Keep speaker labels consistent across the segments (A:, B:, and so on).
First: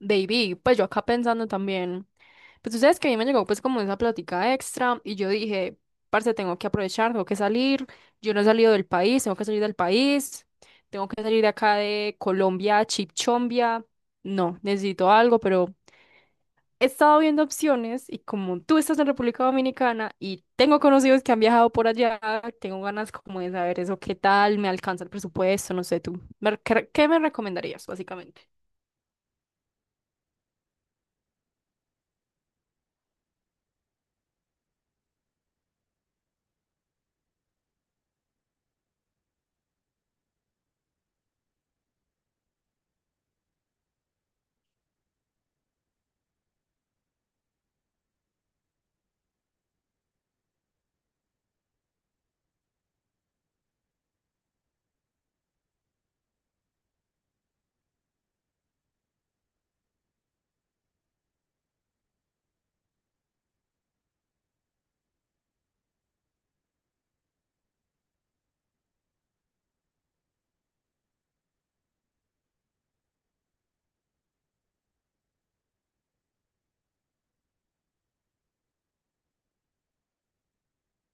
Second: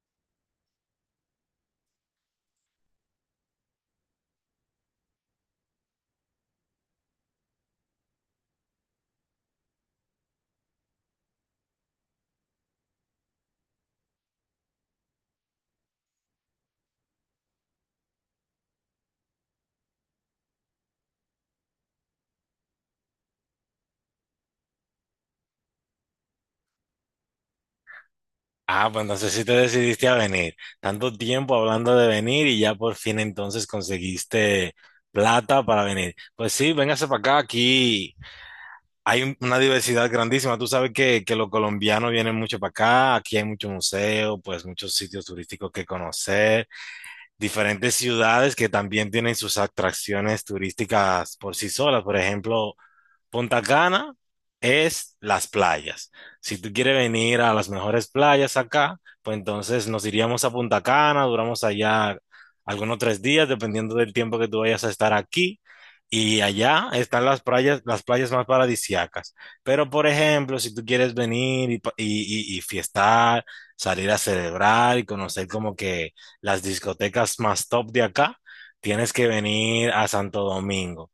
A: Baby, pues yo acá pensando también, pues tú sabes que a mí me llegó pues como esa plática extra y yo dije, parce, tengo que aprovechar, tengo que salir, yo no he salido del país, tengo que salir del país, tengo que salir de acá de Colombia, Chipchombia, no, necesito algo, pero he estado viendo opciones y como tú estás en República Dominicana y tengo conocidos que han viajado por allá, tengo ganas como de saber eso, qué tal, me alcanza el presupuesto, no sé, tú, ¿qué me recomendarías básicamente?
B: Ah, pues no sé si te decidiste a venir. Tanto tiempo hablando de venir y ya por fin entonces conseguiste plata para venir. Pues sí, véngase para acá. Aquí hay una diversidad grandísima. Tú sabes que los colombianos vienen mucho para acá. Aquí hay mucho museo, pues muchos sitios turísticos que conocer. Diferentes ciudades que también tienen sus atracciones turísticas por sí solas. Por ejemplo, Punta Cana es las playas. Si tú quieres venir a las mejores playas acá, pues entonces nos iríamos a Punta Cana, duramos allá algunos 3 días, dependiendo del tiempo que tú vayas a estar aquí. Y allá están las playas más paradisíacas. Pero, por ejemplo, si tú quieres venir y fiestar, salir a celebrar y conocer como que las discotecas más top de acá, tienes que venir a Santo Domingo.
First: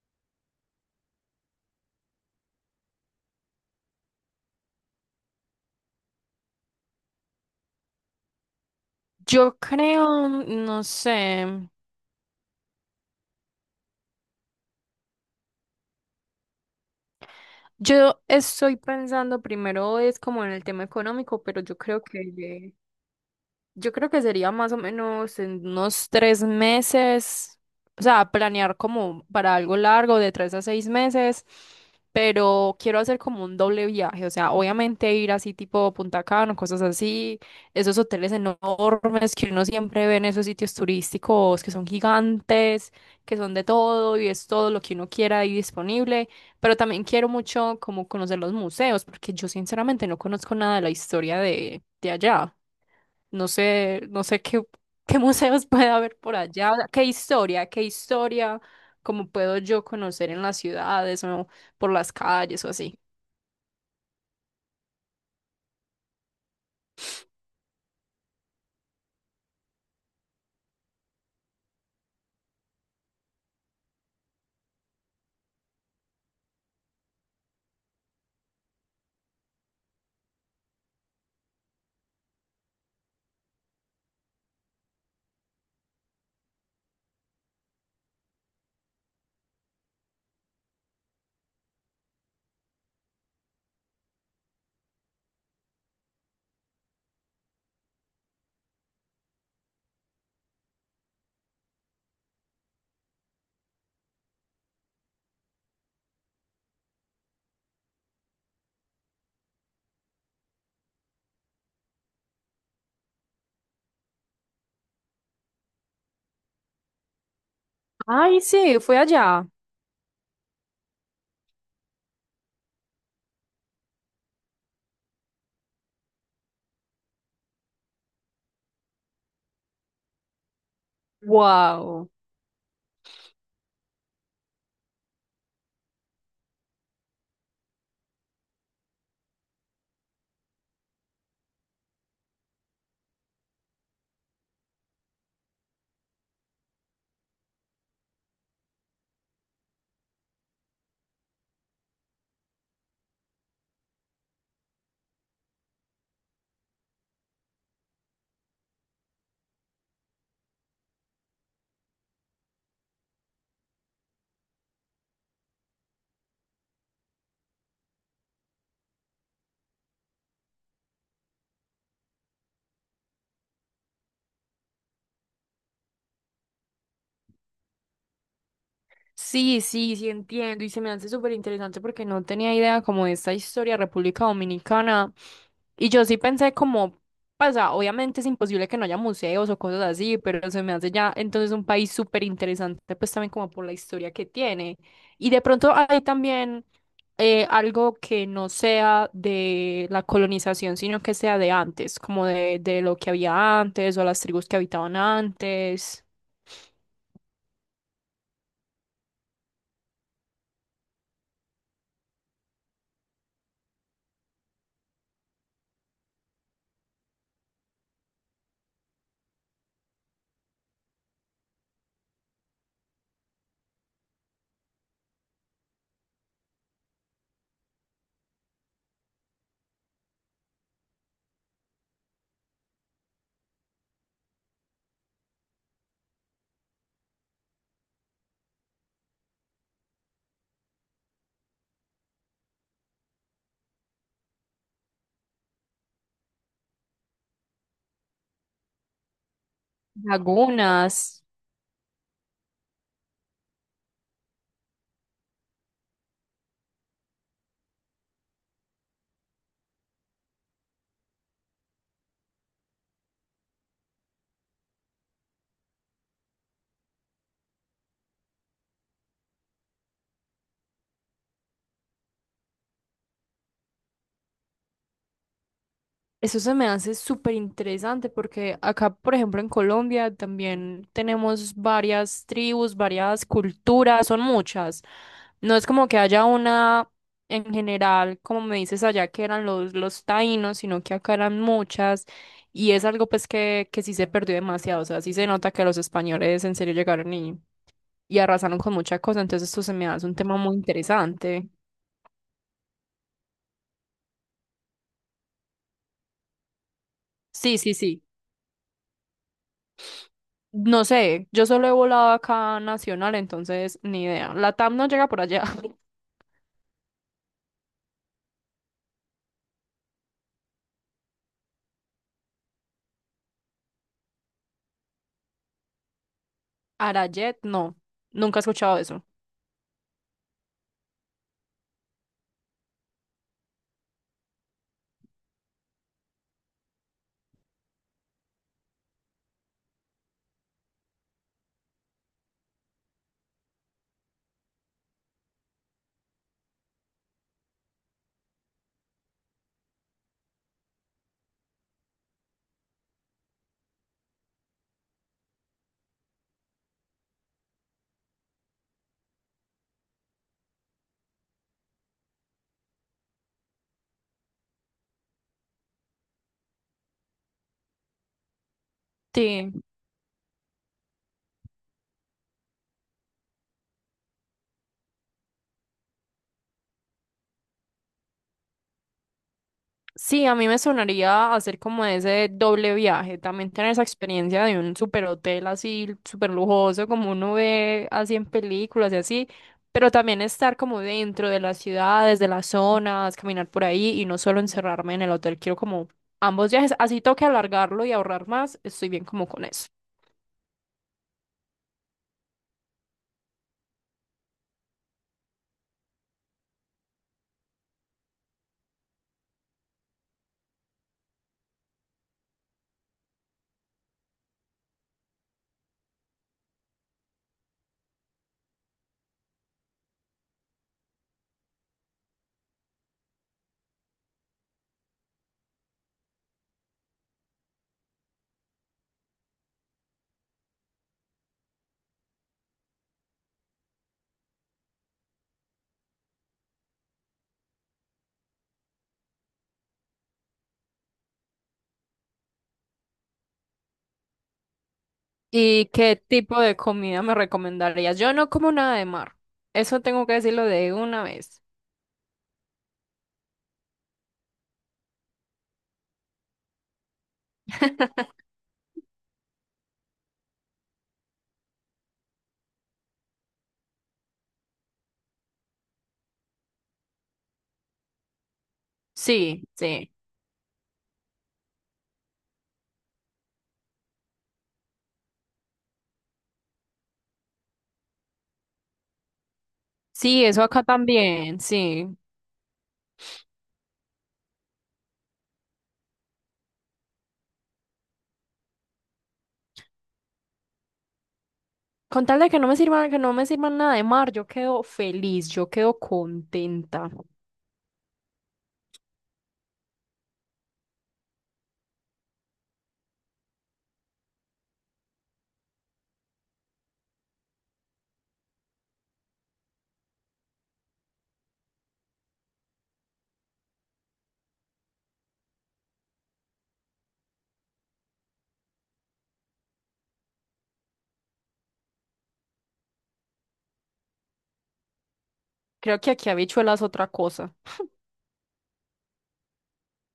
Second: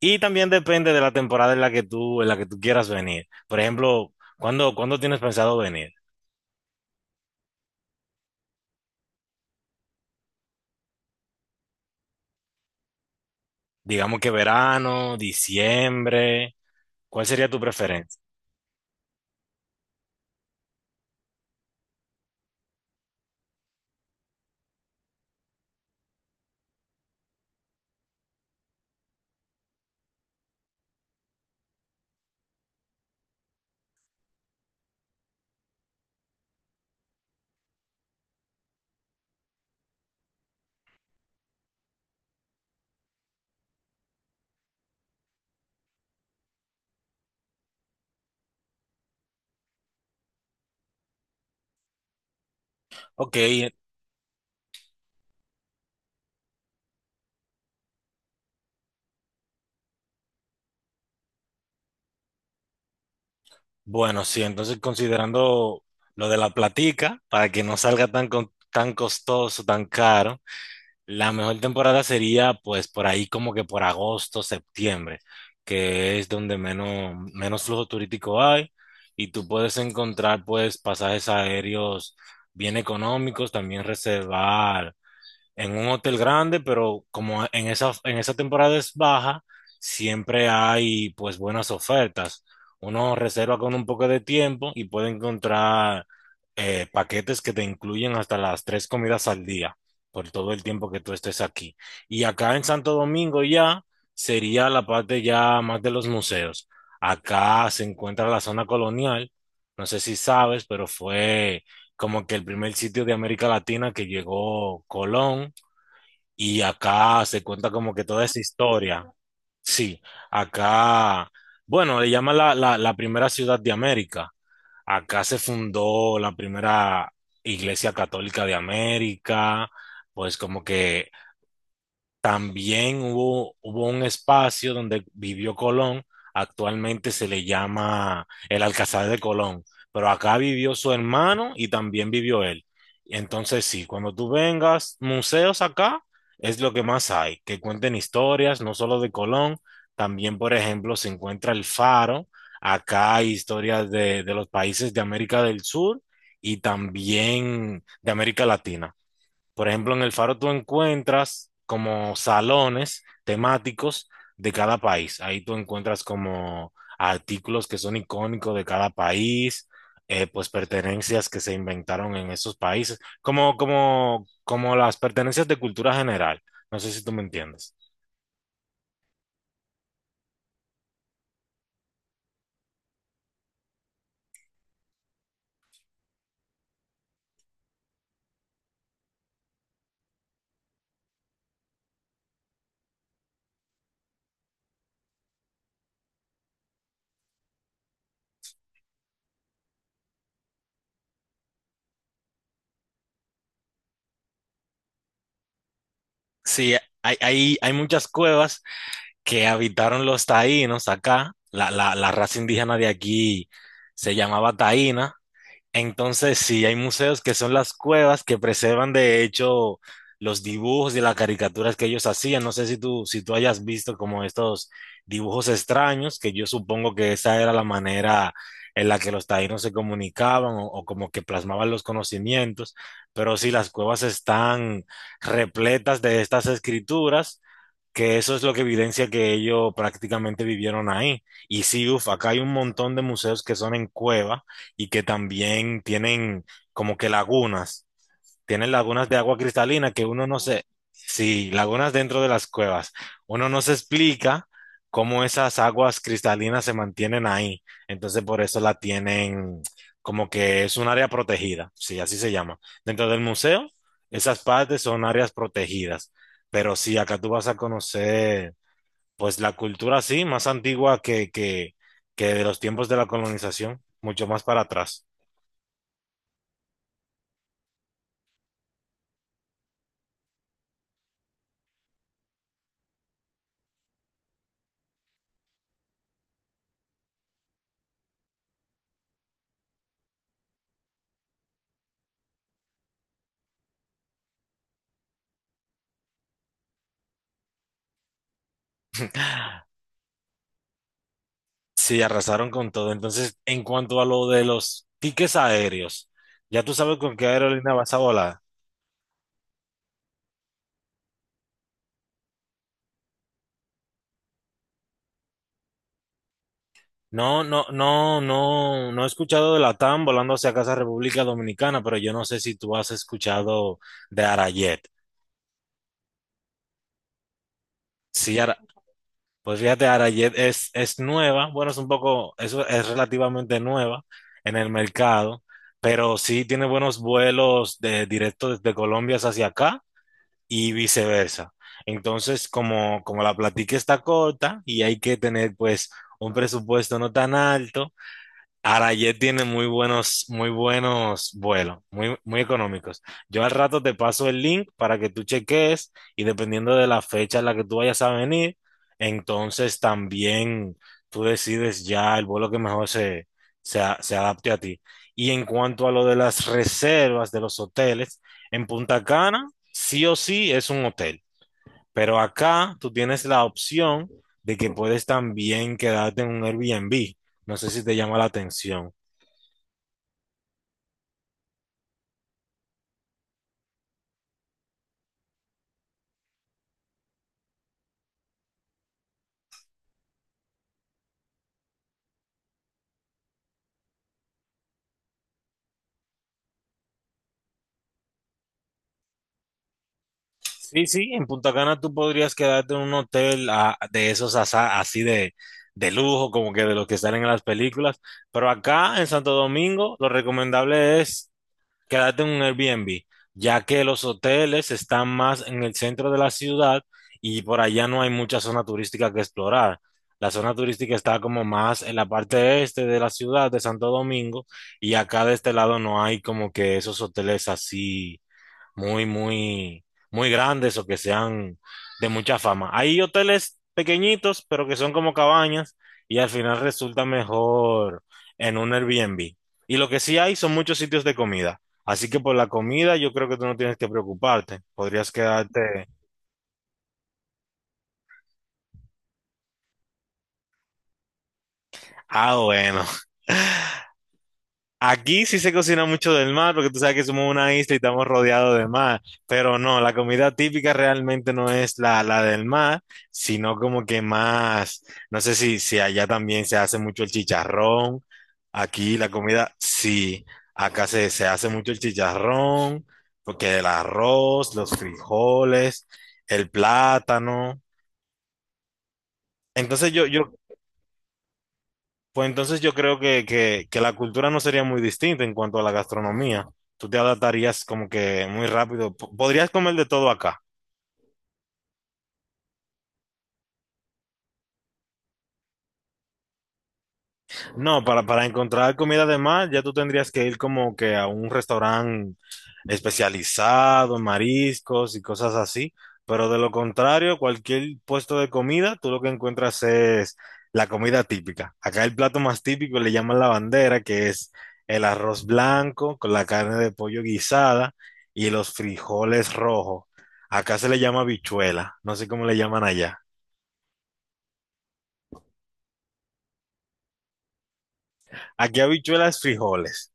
B: Y también depende de la temporada en la que tú quieras venir. Por ejemplo, ¿cuándo tienes pensado venir?
A: Yo creo, no sé,
B: Digamos que verano, diciembre, ¿cuál sería tu preferencia?
A: yo estoy pensando primero es como en el tema económico, pero yo creo que, yo creo que sería más o menos en unos tres meses, o sea, planear como para algo largo de tres a seis meses, pero quiero hacer como un doble viaje, o sea, obviamente ir así tipo Punta Cana, cosas así, esos hoteles enormes que uno siempre ve en esos sitios turísticos que son gigantes, que son de todo y es todo lo que uno quiera ahí disponible, pero también quiero mucho como conocer los museos, porque yo sinceramente no conozco nada de la historia de allá.
B: Ok,
A: No sé qué, museos puede haber por allá, o sea, qué historia, cómo puedo yo conocer en las ciudades o por las calles o así.
B: bueno, sí, entonces considerando lo de la platica, para que no salga tan, tan costoso, tan caro, la mejor temporada sería pues por ahí como que por agosto, septiembre, que es donde menos flujo turístico hay y tú puedes encontrar pues pasajes aéreos bien económicos, también reservar en un hotel grande, pero como en esa temporada es baja, siempre hay pues buenas ofertas. Uno reserva con un poco de tiempo y puede encontrar paquetes que te incluyen hasta las tres comidas al día por todo el tiempo que tú estés aquí. Y acá en Santo Domingo ya sería la parte ya más de los museos. Acá se encuentra la zona colonial. No sé si sabes, pero fue como que el primer sitio de América Latina que llegó Colón y acá se cuenta como que toda esa
A: Ay, sí, fue
B: historia.
A: allá.
B: Sí, acá, bueno, le llaman la primera ciudad de América. Acá se fundó la primera iglesia católica de América, pues como que
A: Wow.
B: también hubo un espacio donde vivió Colón, actualmente se le llama el Alcázar de Colón, pero acá vivió su hermano y también vivió él. Entonces sí, cuando tú vengas, museos acá es lo que más hay, que cuenten historias, no solo de Colón, también por ejemplo se encuentra el Faro, acá hay historias de los países de América del Sur y también de América Latina. Por ejemplo, en el Faro tú encuentras como salones temáticos de cada país. Ahí tú encuentras como artículos que son icónicos de cada país, pues pertenencias que se inventaron en esos países, como las pertenencias de cultura general. No sé si tú me entiendes.
A: Sí, sí, sí entiendo y se me hace súper interesante porque no tenía idea como de esta historia de República Dominicana y yo sí pensé como, pasa, obviamente es imposible que no haya museos o cosas así, pero se me hace ya entonces un país súper interesante pues también como por la historia que tiene y de pronto hay también algo que no sea de la colonización sino que sea de antes, como de lo que había antes o las tribus que habitaban antes,
B: Sí, hay muchas cuevas que habitaron los taínos acá. La raza indígena de aquí se llamaba taína. Entonces, sí, hay museos que son las cuevas que preservan de hecho los dibujos y las caricaturas que ellos hacían. No sé si tú hayas visto como estos dibujos extraños, que yo supongo que esa era la manera en la que los taínos se comunicaban o como que plasmaban los conocimientos. Pero sí, las cuevas están repletas de estas escrituras que eso es lo que evidencia que ellos prácticamente vivieron ahí. Y sí, uf, acá hay un montón de museos que son en cueva y que también tienen como que lagunas, tienen lagunas de agua cristalina que uno no se,
A: lagunas.
B: sí, lagunas dentro de las cuevas. Uno no se explica cómo esas aguas cristalinas se mantienen ahí. Entonces por eso la tienen como que es un área protegida, sí, así se llama. Dentro del museo, esas partes son áreas protegidas. Pero sí, acá tú vas a conocer pues la cultura sí, más antigua que de los tiempos de la colonización, mucho más para atrás.
A: Eso se me hace súper interesante porque acá, por ejemplo, en Colombia también tenemos varias tribus, varias culturas, son muchas. No es como que haya una en general, como me dices allá que eran los taínos, sino que acá eran muchas y es algo pues que sí se perdió demasiado. O sea, sí se nota que los españoles en serio llegaron y arrasaron con mucha cosa, entonces esto se me hace un tema muy interesante.
B: Sí, arrasaron con todo. Entonces, en cuanto a, lo de los tickets aéreos, ya tú sabes con qué
A: Sí,
B: aerolínea
A: sí,
B: vas a
A: sí.
B: volar.
A: No sé, yo solo he volado acá nacional, entonces ni idea. La TAM no llega por allá.
B: No, no, no, no, no he escuchado de Latam volando hacia casa República Dominicana, pero yo no sé si tú has escuchado de Arajet.
A: Arajet, no,
B: Sí,
A: nunca he escuchado eso.
B: Pues fíjate, Arajet es nueva, bueno, es un poco, es relativamente nueva en el mercado, pero sí tiene buenos vuelos directos desde Colombia hacia acá y viceversa. Entonces, como la platica está corta y hay que tener pues un presupuesto no tan alto, Arayet tiene muy buenos vuelos, muy, muy económicos. Yo al rato te paso el link para que tú cheques y dependiendo de la fecha en la que tú vayas a venir, entonces también tú decides ya el vuelo que mejor se adapte a ti. Y en cuanto a lo de las reservas de los hoteles, en Punta Cana
A: Sí,
B: sí o sí es un hotel, pero acá tú tienes la opción de que puedes también quedarte en un Airbnb. No sé si te llama la atención.
A: sí, a mí me sonaría hacer como ese doble viaje, también tener esa experiencia de un super hotel así, super lujoso, como uno ve así en películas y así, pero también estar como dentro de las ciudades, de las zonas, caminar por ahí y no solo encerrarme en el hotel, quiero como ambos viajes, así toque alargarlo y ahorrar más, estoy bien como con eso.
B: Sí, sí, en Punta Cana tú podrías quedarte en un hotel, ah, de esos así de lujo, como que de los que salen en las películas, pero acá en Santo Domingo lo recomendable es quedarte en un Airbnb, ya que los hoteles están más en el centro de la ciudad y por allá no hay mucha zona turística que explorar. La zona turística está como más en la parte este de la ciudad de Santo Domingo y acá de este lado no hay como que esos hoteles así muy, muy, muy grandes o que sean de mucha fama. Hay hoteles pequeñitos, pero que son como cabañas y al final resulta mejor en un Airbnb. Y lo que sí hay son muchos sitios de comida. Así que por la comida yo creo que tú no tienes que preocuparte. Podrías
A: ¿Y
B: quedarte.
A: qué tipo de comida me recomendarías? Yo no como nada de mar. Eso tengo que decirlo de una vez.
B: Ah, bueno. Aquí sí se cocina mucho del mar, porque tú sabes que somos una isla y estamos rodeados de mar, pero no, la comida típica realmente no es la del mar, sino como que más, no sé si allá también se hace mucho el chicharrón, aquí la
A: Sí,
B: comida,
A: sí.
B: sí, acá se hace mucho el chicharrón, porque el arroz, los frijoles, el plátano. Entonces yo,
A: Sí,
B: yo
A: eso acá también, sí.
B: Pues entonces yo creo que la cultura no sería muy distinta en cuanto a la gastronomía. Tú te adaptarías como que muy rápido. Podrías comer de todo acá.
A: Con tal de que no me sirvan, que no me sirvan nada de mar, yo quedo feliz, yo quedo contenta.
B: No, para encontrar comida de mar, ya tú tendrías que ir como que a un restaurante especializado en mariscos y cosas así. Pero de lo contrario, cualquier puesto de comida, tú lo que encuentras es la comida típica. Acá el plato más típico le llaman la bandera, que es el arroz blanco con la carne de pollo guisada y los frijoles rojos. Acá se le llama habichuela, no sé cómo le llaman allá.
A: Creo que aquí habichuelas es otra cosa.
B: Aquí habichuelas frijoles.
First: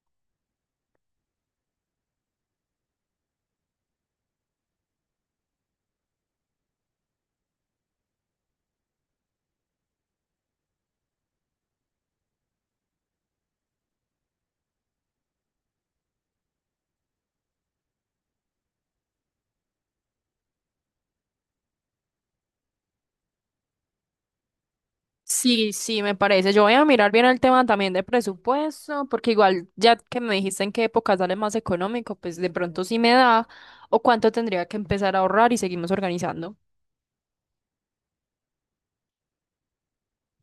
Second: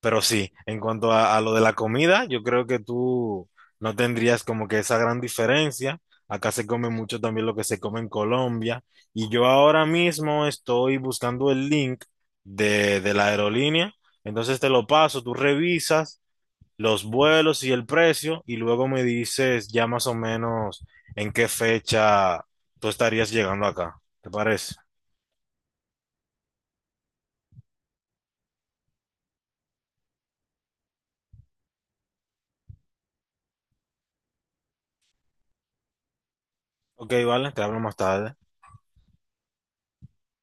B: Pero sí, en cuanto a lo de la comida, yo creo que tú no tendrías como que esa gran diferencia. Acá se come mucho también lo que se come en Colombia. Y yo ahora mismo estoy buscando el link de la aerolínea. Entonces te lo paso, tú revisas los vuelos y el precio y luego me dices ya más o menos en qué fecha tú estarías llegando acá. ¿Te parece?
A: Sí, sí, me parece. Yo voy a mirar bien el tema también de presupuesto, porque igual ya que me dijiste en qué época sale más económico, pues de pronto sí me da, o cuánto tendría que empezar a ahorrar y seguimos organizando.
B: Ok, vale, te hablo más tarde.